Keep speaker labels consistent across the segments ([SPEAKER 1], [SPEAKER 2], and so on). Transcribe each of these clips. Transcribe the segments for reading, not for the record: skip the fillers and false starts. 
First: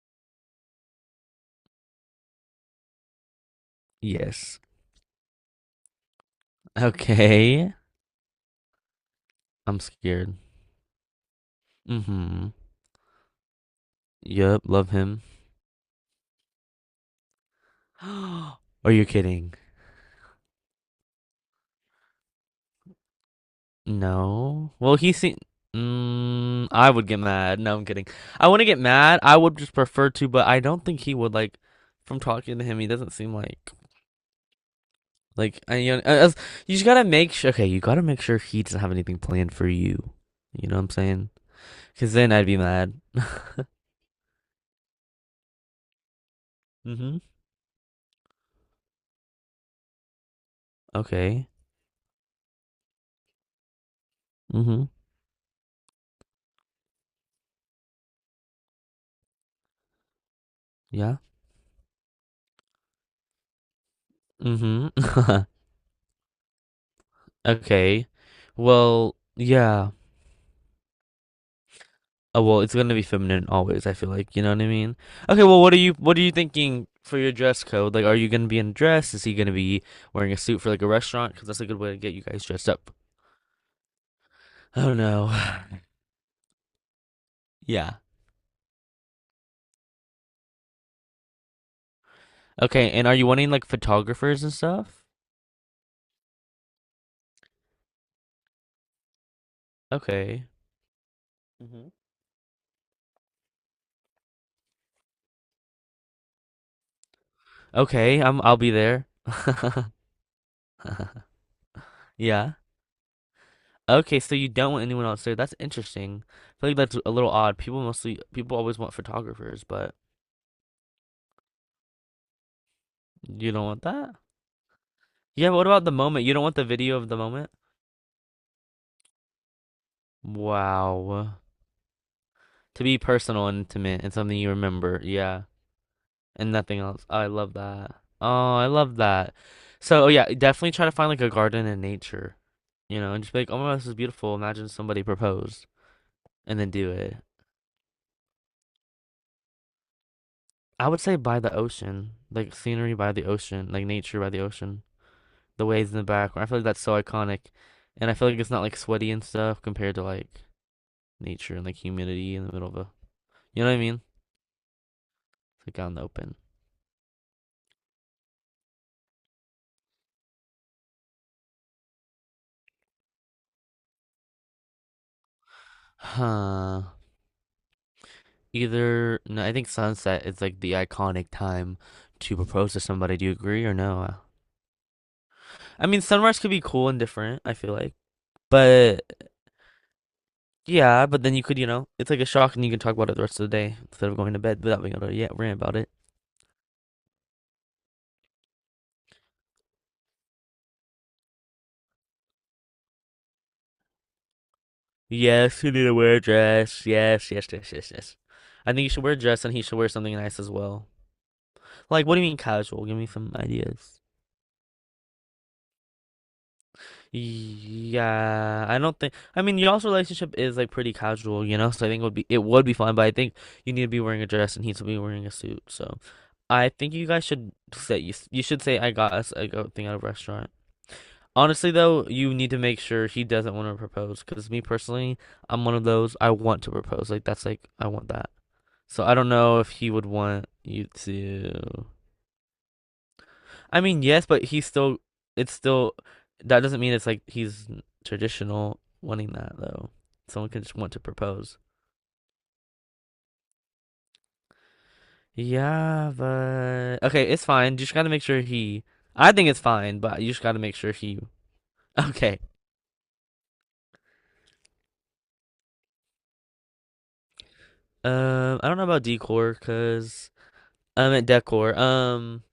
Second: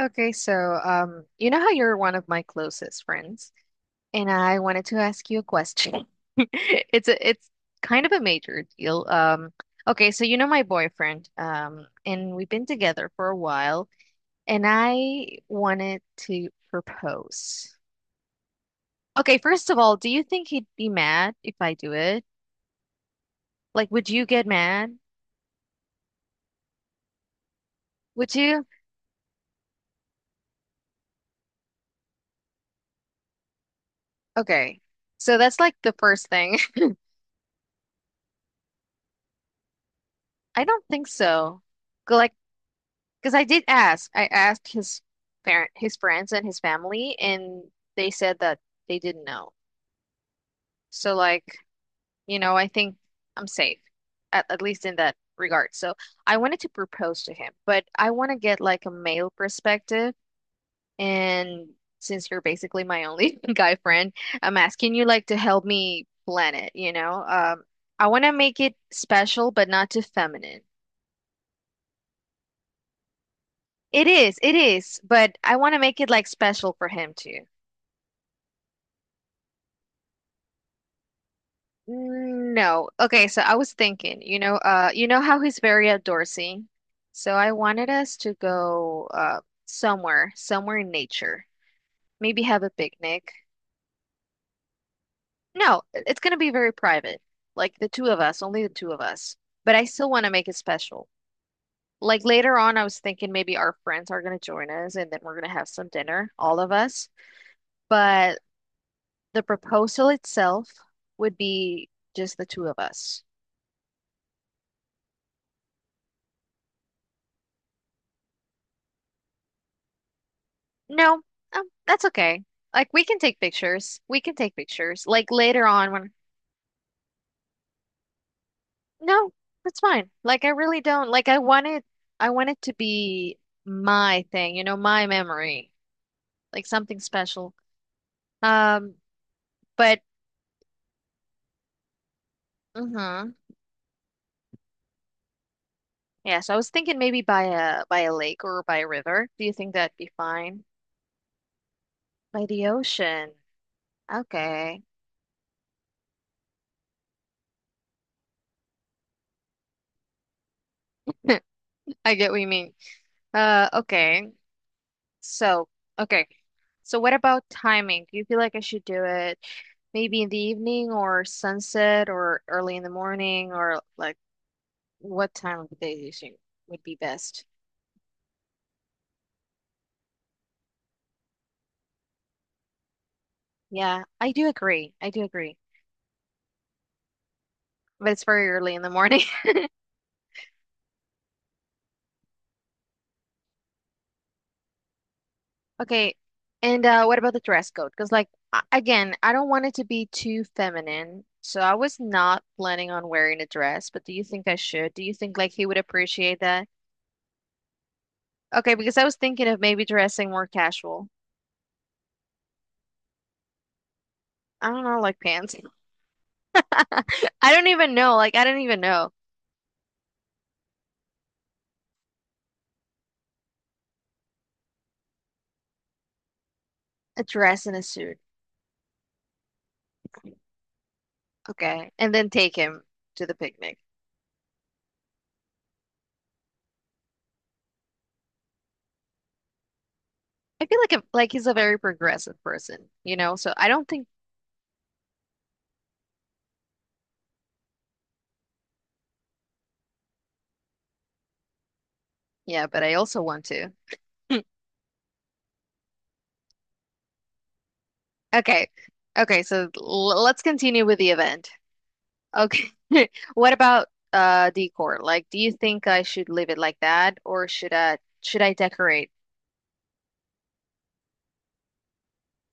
[SPEAKER 1] You know how you're one of my closest friends, and I
[SPEAKER 2] Yes.
[SPEAKER 1] wanted to ask you a question. It's
[SPEAKER 2] Okay.
[SPEAKER 1] kind of a major deal. Um,
[SPEAKER 2] I'm
[SPEAKER 1] okay, so
[SPEAKER 2] scared.
[SPEAKER 1] you know my boyfriend, and
[SPEAKER 2] Mm-hmm.
[SPEAKER 1] we've been together for a while,
[SPEAKER 2] Yep,
[SPEAKER 1] and
[SPEAKER 2] love him.
[SPEAKER 1] I wanted to propose.
[SPEAKER 2] Are you
[SPEAKER 1] Okay,
[SPEAKER 2] kidding?
[SPEAKER 1] first of all, do you think he'd be mad if I do it? Like, would you get
[SPEAKER 2] No. Well,
[SPEAKER 1] mad?
[SPEAKER 2] he seemed. I would get mad. No, I'm kidding.
[SPEAKER 1] Would
[SPEAKER 2] I
[SPEAKER 1] you?
[SPEAKER 2] wouldn't get mad. I would just prefer to, but I don't think he would like. From talking to him, he doesn't seem like
[SPEAKER 1] Okay, so that's
[SPEAKER 2] like.
[SPEAKER 1] like
[SPEAKER 2] I,
[SPEAKER 1] the first
[SPEAKER 2] as,
[SPEAKER 1] thing.
[SPEAKER 2] you just gotta make sure. Okay, you gotta make sure he doesn't have anything planned for you.
[SPEAKER 1] I
[SPEAKER 2] You know what
[SPEAKER 1] don't
[SPEAKER 2] I'm
[SPEAKER 1] think
[SPEAKER 2] saying?
[SPEAKER 1] so.
[SPEAKER 2] Because then
[SPEAKER 1] Like,
[SPEAKER 2] I'd be mad.
[SPEAKER 1] because I
[SPEAKER 2] Mm-hmm.
[SPEAKER 1] did ask. I asked his parent, his friends and his family, and they said that they didn't know. So like,
[SPEAKER 2] Okay.
[SPEAKER 1] I think I'm safe, at
[SPEAKER 2] Mm-hmm.
[SPEAKER 1] least in that regard. So I wanted to propose to him, but I want to get like a male perspective.
[SPEAKER 2] Yeah.
[SPEAKER 1] And since you're basically my only guy friend, I'm
[SPEAKER 2] Mm-hmm.
[SPEAKER 1] asking you like to help me plan it,
[SPEAKER 2] Okay.
[SPEAKER 1] I want to make it
[SPEAKER 2] Well,
[SPEAKER 1] special, but
[SPEAKER 2] yeah.
[SPEAKER 1] not too feminine.
[SPEAKER 2] Oh, well, it's gonna be feminine always, I
[SPEAKER 1] It
[SPEAKER 2] feel like,
[SPEAKER 1] is,
[SPEAKER 2] you know
[SPEAKER 1] it
[SPEAKER 2] what I mean?
[SPEAKER 1] is, but
[SPEAKER 2] Okay,
[SPEAKER 1] I
[SPEAKER 2] well,
[SPEAKER 1] want
[SPEAKER 2] what are
[SPEAKER 1] to
[SPEAKER 2] you
[SPEAKER 1] make it
[SPEAKER 2] what are
[SPEAKER 1] like
[SPEAKER 2] you
[SPEAKER 1] special for
[SPEAKER 2] thinking
[SPEAKER 1] him
[SPEAKER 2] for your
[SPEAKER 1] too.
[SPEAKER 2] dress code? Like, are you gonna be in a dress? Is he gonna be wearing a suit for like a restaurant? Because that's a good way to get you guys dressed
[SPEAKER 1] No.
[SPEAKER 2] up.
[SPEAKER 1] Okay, so I was thinking,
[SPEAKER 2] I don't
[SPEAKER 1] you know
[SPEAKER 2] know.
[SPEAKER 1] how he's very outdoorsy. So I wanted
[SPEAKER 2] Yeah.
[SPEAKER 1] us to go somewhere in nature. Maybe have a
[SPEAKER 2] Okay, and are you
[SPEAKER 1] picnic.
[SPEAKER 2] wanting like photographers and stuff?
[SPEAKER 1] No, it's gonna be very private. Like the two of us, only the two of us. But I still want to
[SPEAKER 2] Okay.
[SPEAKER 1] make it special.
[SPEAKER 2] Hmm.
[SPEAKER 1] Like later on, I was thinking maybe our friends are gonna join us and then we're gonna have some dinner, all of us.
[SPEAKER 2] Okay,
[SPEAKER 1] But
[SPEAKER 2] I'll be there.
[SPEAKER 1] the proposal itself would be just the
[SPEAKER 2] Yeah.
[SPEAKER 1] two of us.
[SPEAKER 2] Okay, so you don't want anyone else there. That's interesting. I feel like that's a little odd. People always want photographers, but
[SPEAKER 1] No, that's okay. Like we can take
[SPEAKER 2] you don't want
[SPEAKER 1] pictures.
[SPEAKER 2] that?
[SPEAKER 1] We can take pictures. Like
[SPEAKER 2] Yeah,
[SPEAKER 1] later
[SPEAKER 2] what about
[SPEAKER 1] on
[SPEAKER 2] the
[SPEAKER 1] when
[SPEAKER 2] moment? You don't want the video of the moment?
[SPEAKER 1] no, that's fine. Like, I really don't,
[SPEAKER 2] Wow.
[SPEAKER 1] I want it to
[SPEAKER 2] To be
[SPEAKER 1] be
[SPEAKER 2] personal and intimate and
[SPEAKER 1] my
[SPEAKER 2] something you
[SPEAKER 1] thing, you know,
[SPEAKER 2] remember.
[SPEAKER 1] my
[SPEAKER 2] Yeah.
[SPEAKER 1] memory.
[SPEAKER 2] And
[SPEAKER 1] Like
[SPEAKER 2] nothing
[SPEAKER 1] something
[SPEAKER 2] else. I love
[SPEAKER 1] special.
[SPEAKER 2] that. Oh, I
[SPEAKER 1] Um,
[SPEAKER 2] love that.
[SPEAKER 1] but
[SPEAKER 2] So, oh, yeah, definitely try to find like a garden in nature, and
[SPEAKER 1] mm-hmm.
[SPEAKER 2] just be like, oh my gosh, this is beautiful. Imagine somebody proposed
[SPEAKER 1] Yeah, so I
[SPEAKER 2] and then
[SPEAKER 1] was
[SPEAKER 2] do
[SPEAKER 1] thinking
[SPEAKER 2] it.
[SPEAKER 1] maybe by a lake or by a river. Do you think that'd be fine?
[SPEAKER 2] I would say by the ocean,
[SPEAKER 1] By
[SPEAKER 2] like
[SPEAKER 1] the
[SPEAKER 2] scenery by the
[SPEAKER 1] ocean.
[SPEAKER 2] ocean, like nature by the
[SPEAKER 1] Okay.
[SPEAKER 2] ocean, the waves in the background. I feel like that's so iconic. And I feel like it's not like sweaty and stuff compared to like nature and like
[SPEAKER 1] I get
[SPEAKER 2] humidity
[SPEAKER 1] what
[SPEAKER 2] in
[SPEAKER 1] you
[SPEAKER 2] the middle
[SPEAKER 1] mean.
[SPEAKER 2] of a. You
[SPEAKER 1] Uh,
[SPEAKER 2] know what I mean?
[SPEAKER 1] okay.
[SPEAKER 2] It's
[SPEAKER 1] So,
[SPEAKER 2] like out in the
[SPEAKER 1] okay.
[SPEAKER 2] open.
[SPEAKER 1] So what about timing? Do you feel like I should do it maybe in the evening or sunset or early in the morning or like what time of the day do you think
[SPEAKER 2] Huh.
[SPEAKER 1] would be best?
[SPEAKER 2] Either no, I think sunset is like the iconic time to propose to somebody. Do you agree or
[SPEAKER 1] Yeah,
[SPEAKER 2] no?
[SPEAKER 1] I do agree. I do agree.
[SPEAKER 2] I mean, sunrise could be cool and different, I feel like.
[SPEAKER 1] But it's very early in the
[SPEAKER 2] But
[SPEAKER 1] morning.
[SPEAKER 2] yeah, but then you could, you know, it's like a shock and you can talk about it the rest of the day instead of going to bed without being able to, yeah, rant about it.
[SPEAKER 1] Okay. And what about the dress code? Because again, I don't want it to be too feminine. So I was not planning on wearing a dress, but do you think I should? Do you think like
[SPEAKER 2] Yes,
[SPEAKER 1] he
[SPEAKER 2] you
[SPEAKER 1] would
[SPEAKER 2] need to wear a
[SPEAKER 1] appreciate that?
[SPEAKER 2] dress. Yes, yes, yes, yes, yes. I
[SPEAKER 1] Okay,
[SPEAKER 2] think you
[SPEAKER 1] because I
[SPEAKER 2] should wear
[SPEAKER 1] was
[SPEAKER 2] a dress
[SPEAKER 1] thinking
[SPEAKER 2] and
[SPEAKER 1] of
[SPEAKER 2] he should
[SPEAKER 1] maybe
[SPEAKER 2] wear something
[SPEAKER 1] dressing
[SPEAKER 2] nice
[SPEAKER 1] more
[SPEAKER 2] as well.
[SPEAKER 1] casual.
[SPEAKER 2] Like, what do you mean casual? Give me some ideas.
[SPEAKER 1] I don't know, like pants. I don't even know. Like, I don't
[SPEAKER 2] Yeah, I
[SPEAKER 1] even
[SPEAKER 2] don't
[SPEAKER 1] know.
[SPEAKER 2] think. I mean, y'all's relationship is like pretty casual, you know. So I think it would be fine, but I think you need to be wearing a dress and he to be wearing a suit. So I think you
[SPEAKER 1] A
[SPEAKER 2] guys should
[SPEAKER 1] dress and a
[SPEAKER 2] say you,
[SPEAKER 1] suit.
[SPEAKER 2] s- you should say I got us a go thing at a restaurant. Honestly,
[SPEAKER 1] Okay.
[SPEAKER 2] though,
[SPEAKER 1] And then
[SPEAKER 2] you need
[SPEAKER 1] take
[SPEAKER 2] to make
[SPEAKER 1] him
[SPEAKER 2] sure he
[SPEAKER 1] to the
[SPEAKER 2] doesn't want to
[SPEAKER 1] picnic.
[SPEAKER 2] propose. Because me personally, I'm one of those I want to propose. Like that's like I want that. So I don't know if he would want
[SPEAKER 1] I feel
[SPEAKER 2] you
[SPEAKER 1] like he's a very
[SPEAKER 2] to.
[SPEAKER 1] progressive person, you know? So I
[SPEAKER 2] I
[SPEAKER 1] don't
[SPEAKER 2] mean,
[SPEAKER 1] think,
[SPEAKER 2] yes, but he's still. It's still. That doesn't mean it's like he's traditional wanting that though. Someone could just want to propose.
[SPEAKER 1] yeah, but I also want to.
[SPEAKER 2] Yeah, but okay, it's fine. You just gotta make sure
[SPEAKER 1] Okay.
[SPEAKER 2] he. I
[SPEAKER 1] Okay,
[SPEAKER 2] think it's
[SPEAKER 1] so
[SPEAKER 2] fine,
[SPEAKER 1] l
[SPEAKER 2] but you
[SPEAKER 1] let's
[SPEAKER 2] just gotta make
[SPEAKER 1] continue
[SPEAKER 2] sure
[SPEAKER 1] with the
[SPEAKER 2] he.
[SPEAKER 1] event.
[SPEAKER 2] Okay.
[SPEAKER 1] Okay. What about decor? Like, do you think I should leave it like that or should I
[SPEAKER 2] I don't know about
[SPEAKER 1] decorate?
[SPEAKER 2] decor, cause I meant decor.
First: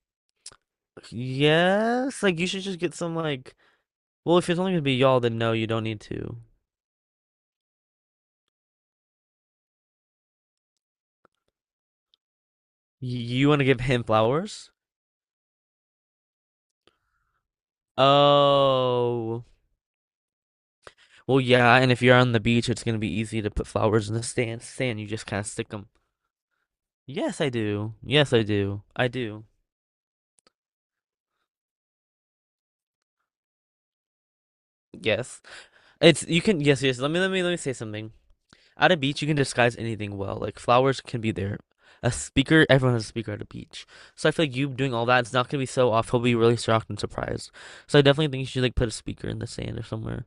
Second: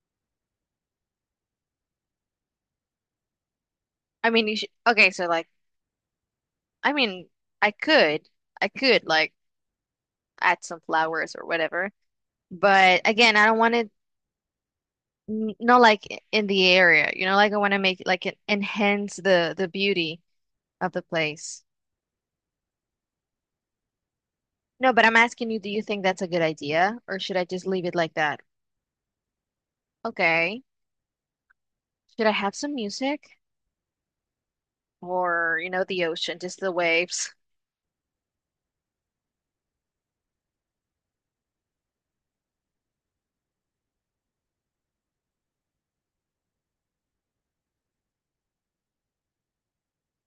[SPEAKER 2] Yes, like you should just get some like.
[SPEAKER 1] I
[SPEAKER 2] Well,
[SPEAKER 1] mean,
[SPEAKER 2] if
[SPEAKER 1] you
[SPEAKER 2] it's
[SPEAKER 1] should,
[SPEAKER 2] only gonna be
[SPEAKER 1] okay,
[SPEAKER 2] y'all,
[SPEAKER 1] so
[SPEAKER 2] then
[SPEAKER 1] like
[SPEAKER 2] no, you don't need to.
[SPEAKER 1] I mean, I could I could like add some flowers or whatever. But
[SPEAKER 2] Y-
[SPEAKER 1] again, I
[SPEAKER 2] you
[SPEAKER 1] don't
[SPEAKER 2] want to
[SPEAKER 1] want
[SPEAKER 2] give
[SPEAKER 1] it
[SPEAKER 2] him flowers?
[SPEAKER 1] not like in the area, you know, like I want to make like enhance
[SPEAKER 2] Oh,
[SPEAKER 1] the beauty of the
[SPEAKER 2] well,
[SPEAKER 1] place.
[SPEAKER 2] yeah, and if you're on the beach, it's gonna be easy to put flowers in the sand.
[SPEAKER 1] No,
[SPEAKER 2] Sand,
[SPEAKER 1] but
[SPEAKER 2] you
[SPEAKER 1] I'm
[SPEAKER 2] just kind of
[SPEAKER 1] asking you, do
[SPEAKER 2] stick
[SPEAKER 1] you
[SPEAKER 2] them.
[SPEAKER 1] think that's a good idea or should
[SPEAKER 2] Yes,
[SPEAKER 1] I
[SPEAKER 2] I
[SPEAKER 1] just leave
[SPEAKER 2] do.
[SPEAKER 1] it like
[SPEAKER 2] Yes,
[SPEAKER 1] that?
[SPEAKER 2] I do. I do.
[SPEAKER 1] Okay. Should I have some music
[SPEAKER 2] Yes,
[SPEAKER 1] or, you know, the
[SPEAKER 2] it's
[SPEAKER 1] ocean,
[SPEAKER 2] you
[SPEAKER 1] just
[SPEAKER 2] can.
[SPEAKER 1] the
[SPEAKER 2] Yes, yes. Let me, let
[SPEAKER 1] waves?
[SPEAKER 2] me, let me say something. At a beach, you can disguise anything well. Like flowers can be there. A speaker, everyone has a speaker at a beach. So I feel like you doing all that, it's not gonna be so off. He'll be really shocked and surprised. So I definitely think you should like put a speaker in the sand or somewhere.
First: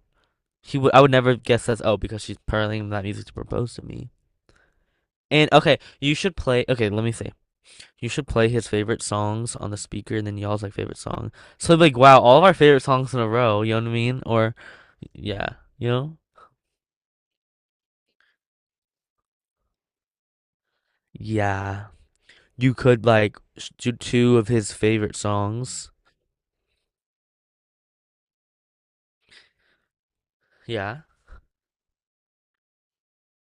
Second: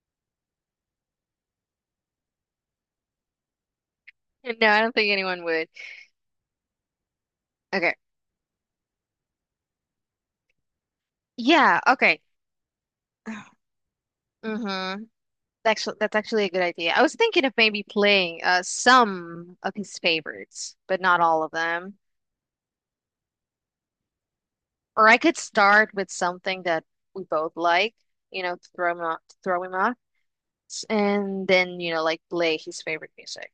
[SPEAKER 2] He would. I would never guess that's oh because she's playing that music to propose to me.
[SPEAKER 1] No, I don't think anyone
[SPEAKER 2] And
[SPEAKER 1] would.
[SPEAKER 2] okay, you should play. Okay, let me say.
[SPEAKER 1] Okay.
[SPEAKER 2] You should play his favorite songs on the speaker and then y'all's like favorite song. So
[SPEAKER 1] Yeah,
[SPEAKER 2] like
[SPEAKER 1] okay.
[SPEAKER 2] wow, all of our favorite songs in a row, you know what I mean? Or
[SPEAKER 1] Mm-hmm.
[SPEAKER 2] yeah, you
[SPEAKER 1] Actually, that's
[SPEAKER 2] know?
[SPEAKER 1] actually a good idea. I was thinking of maybe playing some of his favorites, but not all of
[SPEAKER 2] Yeah.
[SPEAKER 1] them.
[SPEAKER 2] You could like do two of his
[SPEAKER 1] Or
[SPEAKER 2] favorite
[SPEAKER 1] I could
[SPEAKER 2] songs.
[SPEAKER 1] start with something that we both like, you know, to throw him off,
[SPEAKER 2] Yeah.
[SPEAKER 1] and then, you know, like play his favorite music.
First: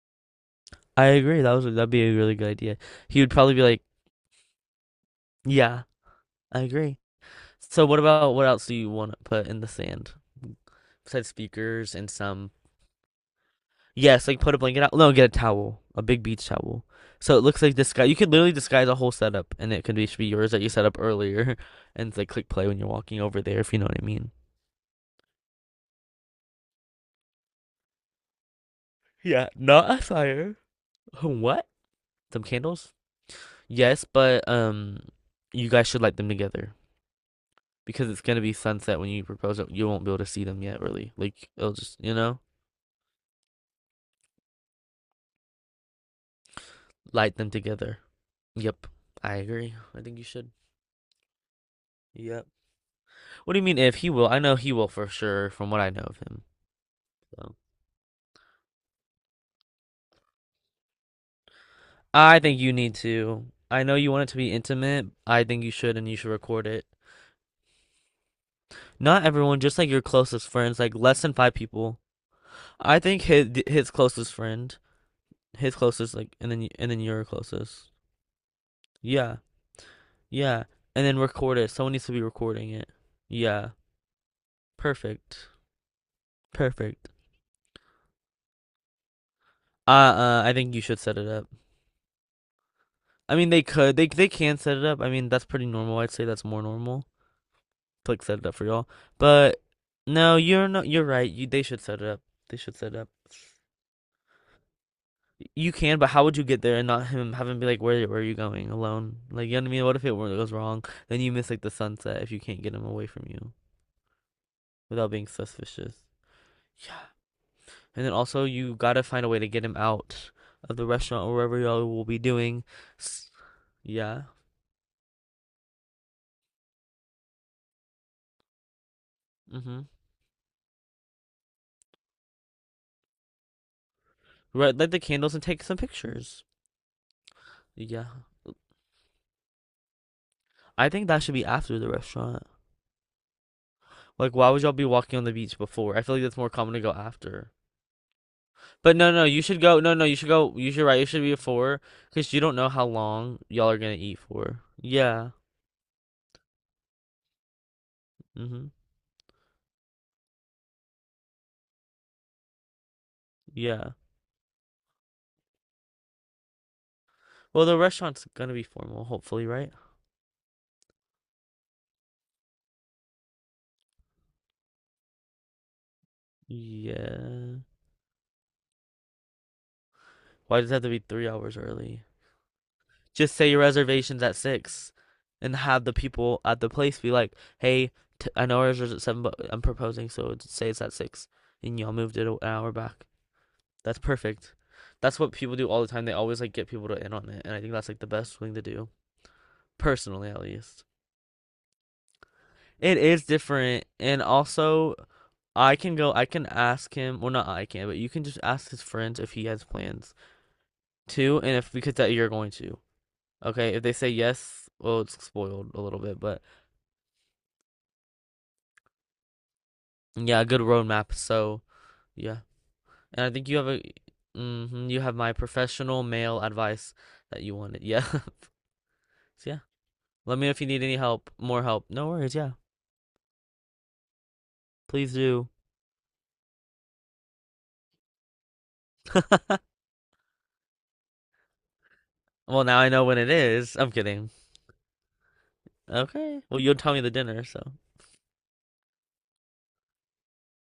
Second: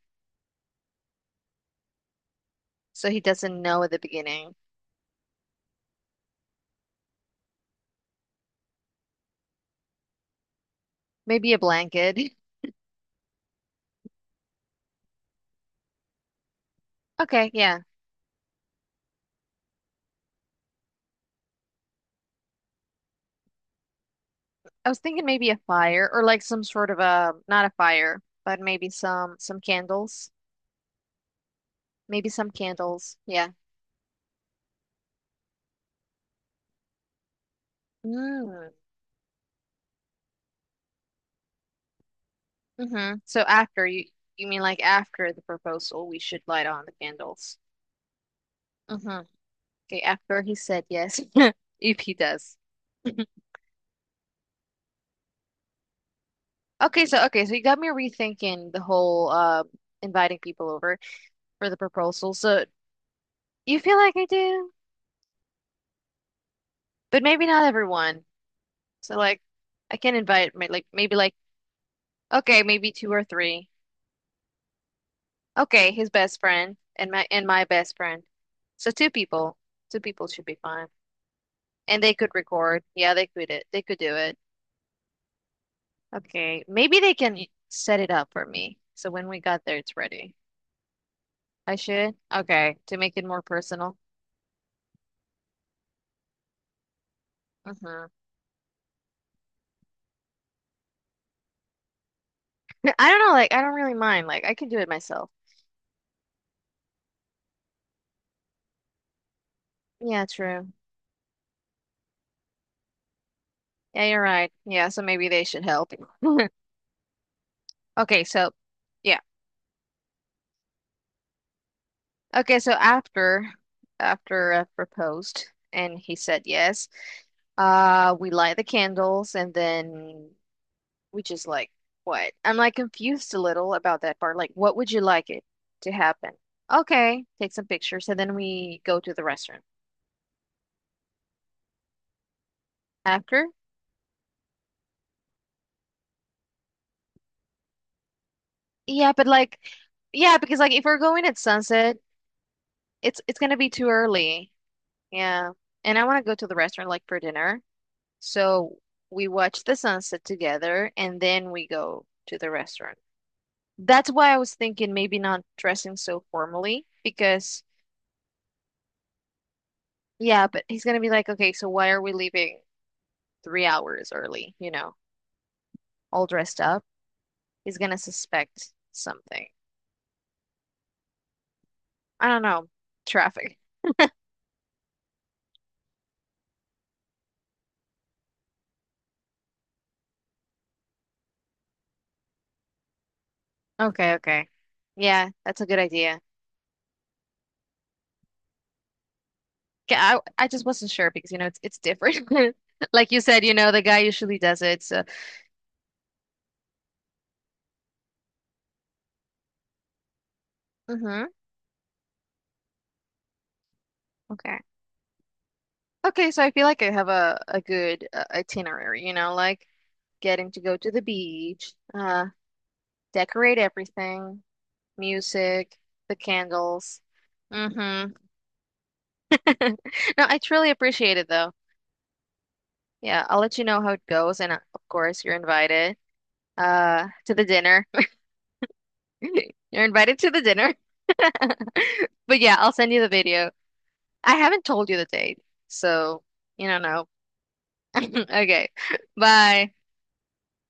[SPEAKER 2] I agree. That'd be a really good idea.
[SPEAKER 1] So he
[SPEAKER 2] He would probably
[SPEAKER 1] doesn't
[SPEAKER 2] be like,
[SPEAKER 1] know at the beginning.
[SPEAKER 2] "Yeah, I agree." So what else do you want to put in the sand besides
[SPEAKER 1] Maybe a
[SPEAKER 2] speakers and
[SPEAKER 1] blanket.
[SPEAKER 2] some. Yes, like put a blanket out. No, get a towel, a big beach towel. So it
[SPEAKER 1] Okay,
[SPEAKER 2] looks like
[SPEAKER 1] yeah.
[SPEAKER 2] this guy. You could literally disguise a whole setup, and it could be should be yours that you set up earlier, and like click play when you're walking over there, if you know what I mean.
[SPEAKER 1] I was thinking maybe a fire or like some sort of a, not a fire, but maybe
[SPEAKER 2] Yeah,
[SPEAKER 1] some
[SPEAKER 2] not a
[SPEAKER 1] candles.
[SPEAKER 2] fire. What?
[SPEAKER 1] Maybe
[SPEAKER 2] Some
[SPEAKER 1] some
[SPEAKER 2] candles?
[SPEAKER 1] candles. Yeah.
[SPEAKER 2] Yes, but you guys should light them together because it's gonna be
[SPEAKER 1] Mm.
[SPEAKER 2] sunset when you propose it. You won't be able to see them yet, really. Like it'll just
[SPEAKER 1] hmm So after you you mean like after the proposal, we should light on the
[SPEAKER 2] light them
[SPEAKER 1] candles.
[SPEAKER 2] together. Yep,
[SPEAKER 1] Mm-hmm.
[SPEAKER 2] I agree. I
[SPEAKER 1] Okay,
[SPEAKER 2] think you
[SPEAKER 1] after
[SPEAKER 2] should.
[SPEAKER 1] he said yes, if he
[SPEAKER 2] Yep.
[SPEAKER 1] does.
[SPEAKER 2] What do you mean if he will? I know he will for sure from what I know of him.
[SPEAKER 1] Okay, so
[SPEAKER 2] So.
[SPEAKER 1] you got me rethinking the whole inviting people over for the proposal.
[SPEAKER 2] I think
[SPEAKER 1] So
[SPEAKER 2] you need to.
[SPEAKER 1] you
[SPEAKER 2] I know
[SPEAKER 1] feel
[SPEAKER 2] you
[SPEAKER 1] like
[SPEAKER 2] want
[SPEAKER 1] I
[SPEAKER 2] it to be
[SPEAKER 1] do,
[SPEAKER 2] intimate. I think you should, and you should record it.
[SPEAKER 1] but maybe not everyone. So
[SPEAKER 2] Not
[SPEAKER 1] like
[SPEAKER 2] everyone, just like
[SPEAKER 1] I
[SPEAKER 2] your
[SPEAKER 1] can
[SPEAKER 2] closest
[SPEAKER 1] invite my
[SPEAKER 2] friends,
[SPEAKER 1] like
[SPEAKER 2] like
[SPEAKER 1] maybe
[SPEAKER 2] less than
[SPEAKER 1] like
[SPEAKER 2] five people.
[SPEAKER 1] okay, maybe
[SPEAKER 2] I
[SPEAKER 1] two
[SPEAKER 2] think
[SPEAKER 1] or
[SPEAKER 2] his
[SPEAKER 1] three.
[SPEAKER 2] his closest friend, his
[SPEAKER 1] Okay, his
[SPEAKER 2] closest, like,
[SPEAKER 1] best
[SPEAKER 2] and then
[SPEAKER 1] friend
[SPEAKER 2] and then
[SPEAKER 1] and
[SPEAKER 2] your
[SPEAKER 1] my
[SPEAKER 2] closest.
[SPEAKER 1] best friend. So two
[SPEAKER 2] Yeah,
[SPEAKER 1] people. Two people should be
[SPEAKER 2] yeah,
[SPEAKER 1] fine.
[SPEAKER 2] and then record it. Someone
[SPEAKER 1] And
[SPEAKER 2] needs to
[SPEAKER 1] they
[SPEAKER 2] be
[SPEAKER 1] could
[SPEAKER 2] recording
[SPEAKER 1] record.
[SPEAKER 2] it.
[SPEAKER 1] Yeah, they could it.
[SPEAKER 2] Yeah,
[SPEAKER 1] They could do it.
[SPEAKER 2] perfect,
[SPEAKER 1] Okay, maybe
[SPEAKER 2] perfect.
[SPEAKER 1] they can set it up for me. So when we got there, it's ready.
[SPEAKER 2] I think you should set it up.
[SPEAKER 1] I should? Okay, to make it
[SPEAKER 2] I
[SPEAKER 1] more
[SPEAKER 2] mean, they could,
[SPEAKER 1] personal.
[SPEAKER 2] they can set it up. I mean, that's pretty normal. I'd say that's more normal.
[SPEAKER 1] Hmm
[SPEAKER 2] Like, set it up for y'all. But no, you're not. You're right. You they should set it up. They should set it
[SPEAKER 1] I
[SPEAKER 2] up.
[SPEAKER 1] don't know, like I don't really mind. Like I can do it myself.
[SPEAKER 2] You can, but how would you get there and not him have him be like, where are you going alone? Like you know what I mean? What if it
[SPEAKER 1] Yeah,
[SPEAKER 2] goes
[SPEAKER 1] true.
[SPEAKER 2] wrong? Then you miss like the sunset if you can't get him away from you
[SPEAKER 1] Yeah, you're right. Yeah, so
[SPEAKER 2] without
[SPEAKER 1] maybe
[SPEAKER 2] being
[SPEAKER 1] they should help.
[SPEAKER 2] suspicious. Yeah, and then
[SPEAKER 1] Okay,
[SPEAKER 2] also
[SPEAKER 1] so
[SPEAKER 2] you gotta
[SPEAKER 1] yeah.
[SPEAKER 2] find a way to get him out of the restaurant or wherever y'all will be
[SPEAKER 1] Okay,
[SPEAKER 2] doing.
[SPEAKER 1] so
[SPEAKER 2] S-
[SPEAKER 1] after
[SPEAKER 2] Yeah.
[SPEAKER 1] after I proposed and he said yes, we light the candles and
[SPEAKER 2] Mhm.
[SPEAKER 1] then we just like what? I'm like confused a little about that part. Like what
[SPEAKER 2] Right,
[SPEAKER 1] would
[SPEAKER 2] light the
[SPEAKER 1] you like
[SPEAKER 2] candles and
[SPEAKER 1] it
[SPEAKER 2] take some
[SPEAKER 1] to happen?
[SPEAKER 2] pictures.
[SPEAKER 1] Okay, take some
[SPEAKER 2] Yeah.
[SPEAKER 1] pictures and then we go to the restaurant.
[SPEAKER 2] I think that should be after the restaurant.
[SPEAKER 1] After?
[SPEAKER 2] Like, why would y'all be walking on the beach before? I feel like that's more common to go after. But no,
[SPEAKER 1] Yeah,
[SPEAKER 2] no,
[SPEAKER 1] but
[SPEAKER 2] you
[SPEAKER 1] like
[SPEAKER 2] should go. No, no, you should
[SPEAKER 1] yeah,
[SPEAKER 2] go.
[SPEAKER 1] because like
[SPEAKER 2] You
[SPEAKER 1] if
[SPEAKER 2] should
[SPEAKER 1] we're
[SPEAKER 2] right. It should
[SPEAKER 1] going
[SPEAKER 2] be
[SPEAKER 1] at
[SPEAKER 2] before
[SPEAKER 1] sunset
[SPEAKER 2] because you don't know how
[SPEAKER 1] it's it's
[SPEAKER 2] long
[SPEAKER 1] gonna be
[SPEAKER 2] y'all are
[SPEAKER 1] too
[SPEAKER 2] gonna eat
[SPEAKER 1] early.
[SPEAKER 2] for. Yeah.
[SPEAKER 1] Yeah. And I wanna go to the restaurant like for dinner.
[SPEAKER 2] Mm-hmm.
[SPEAKER 1] So we watch the sunset together and then we go to the restaurant.
[SPEAKER 2] Yeah.
[SPEAKER 1] That's why I was thinking maybe not dressing so formally because
[SPEAKER 2] Well, the restaurant's gonna be formal, hopefully, right?
[SPEAKER 1] yeah, but he's gonna be like, okay, so why are we leaving 3 hours early, you know, all dressed up?
[SPEAKER 2] Yeah.
[SPEAKER 1] He's gonna suspect something.
[SPEAKER 2] Why does it have to be 3 hours early?
[SPEAKER 1] I don't know.
[SPEAKER 2] Just say
[SPEAKER 1] Traffic.
[SPEAKER 2] your reservation's at 6, and have the people at the place be like, "Hey, t I know ours was at 7, but I'm proposing, so say it's at 6, and y'all moved it an hour back." That's
[SPEAKER 1] Okay, okay.
[SPEAKER 2] perfect. That's
[SPEAKER 1] Yeah,
[SPEAKER 2] what people
[SPEAKER 1] that's a
[SPEAKER 2] do
[SPEAKER 1] good
[SPEAKER 2] all the time. They
[SPEAKER 1] idea.
[SPEAKER 2] always like get people to in on it, and I think that's like the best thing to do,
[SPEAKER 1] Okay,
[SPEAKER 2] personally at
[SPEAKER 1] I just
[SPEAKER 2] least.
[SPEAKER 1] wasn't sure because you know it's different.
[SPEAKER 2] It
[SPEAKER 1] Like you
[SPEAKER 2] is
[SPEAKER 1] said, you know, the
[SPEAKER 2] different,
[SPEAKER 1] guy
[SPEAKER 2] and
[SPEAKER 1] usually does it.
[SPEAKER 2] also
[SPEAKER 1] So,
[SPEAKER 2] I can go. I can ask him. Well, not I can, but you can just ask his friends if he has plans
[SPEAKER 1] hmm
[SPEAKER 2] too, and if because that you're going to. Okay, if they say
[SPEAKER 1] Okay.
[SPEAKER 2] yes, well, it's spoiled a little bit,
[SPEAKER 1] Okay,
[SPEAKER 2] but
[SPEAKER 1] so I feel like I have a good itinerary, you know, like
[SPEAKER 2] yeah,
[SPEAKER 1] getting to
[SPEAKER 2] good
[SPEAKER 1] go to the
[SPEAKER 2] roadmap. So
[SPEAKER 1] beach,
[SPEAKER 2] yeah, and I think you
[SPEAKER 1] decorate
[SPEAKER 2] have a,
[SPEAKER 1] everything,
[SPEAKER 2] hmm you have my
[SPEAKER 1] music,
[SPEAKER 2] professional
[SPEAKER 1] the
[SPEAKER 2] male advice
[SPEAKER 1] candles.
[SPEAKER 2] that you wanted. Yeah,
[SPEAKER 1] Mm-hmm.
[SPEAKER 2] so yeah.
[SPEAKER 1] No,
[SPEAKER 2] Let
[SPEAKER 1] I
[SPEAKER 2] me know if you
[SPEAKER 1] truly
[SPEAKER 2] need any
[SPEAKER 1] appreciate it
[SPEAKER 2] help,
[SPEAKER 1] though.
[SPEAKER 2] more help. No worries. Yeah.
[SPEAKER 1] Yeah, I'll let you know how it goes, and of
[SPEAKER 2] Please
[SPEAKER 1] course, you're
[SPEAKER 2] do.
[SPEAKER 1] invited to the dinner. You're invited to the dinner. But yeah,
[SPEAKER 2] Well,
[SPEAKER 1] I'll
[SPEAKER 2] now I
[SPEAKER 1] send you
[SPEAKER 2] know
[SPEAKER 1] the
[SPEAKER 2] when it
[SPEAKER 1] video.
[SPEAKER 2] is. I'm kidding.
[SPEAKER 1] I haven't told you the date, so
[SPEAKER 2] Okay. Well,
[SPEAKER 1] you
[SPEAKER 2] you'll
[SPEAKER 1] don't
[SPEAKER 2] tell me
[SPEAKER 1] know.
[SPEAKER 2] the dinner, so
[SPEAKER 1] Okay, bye.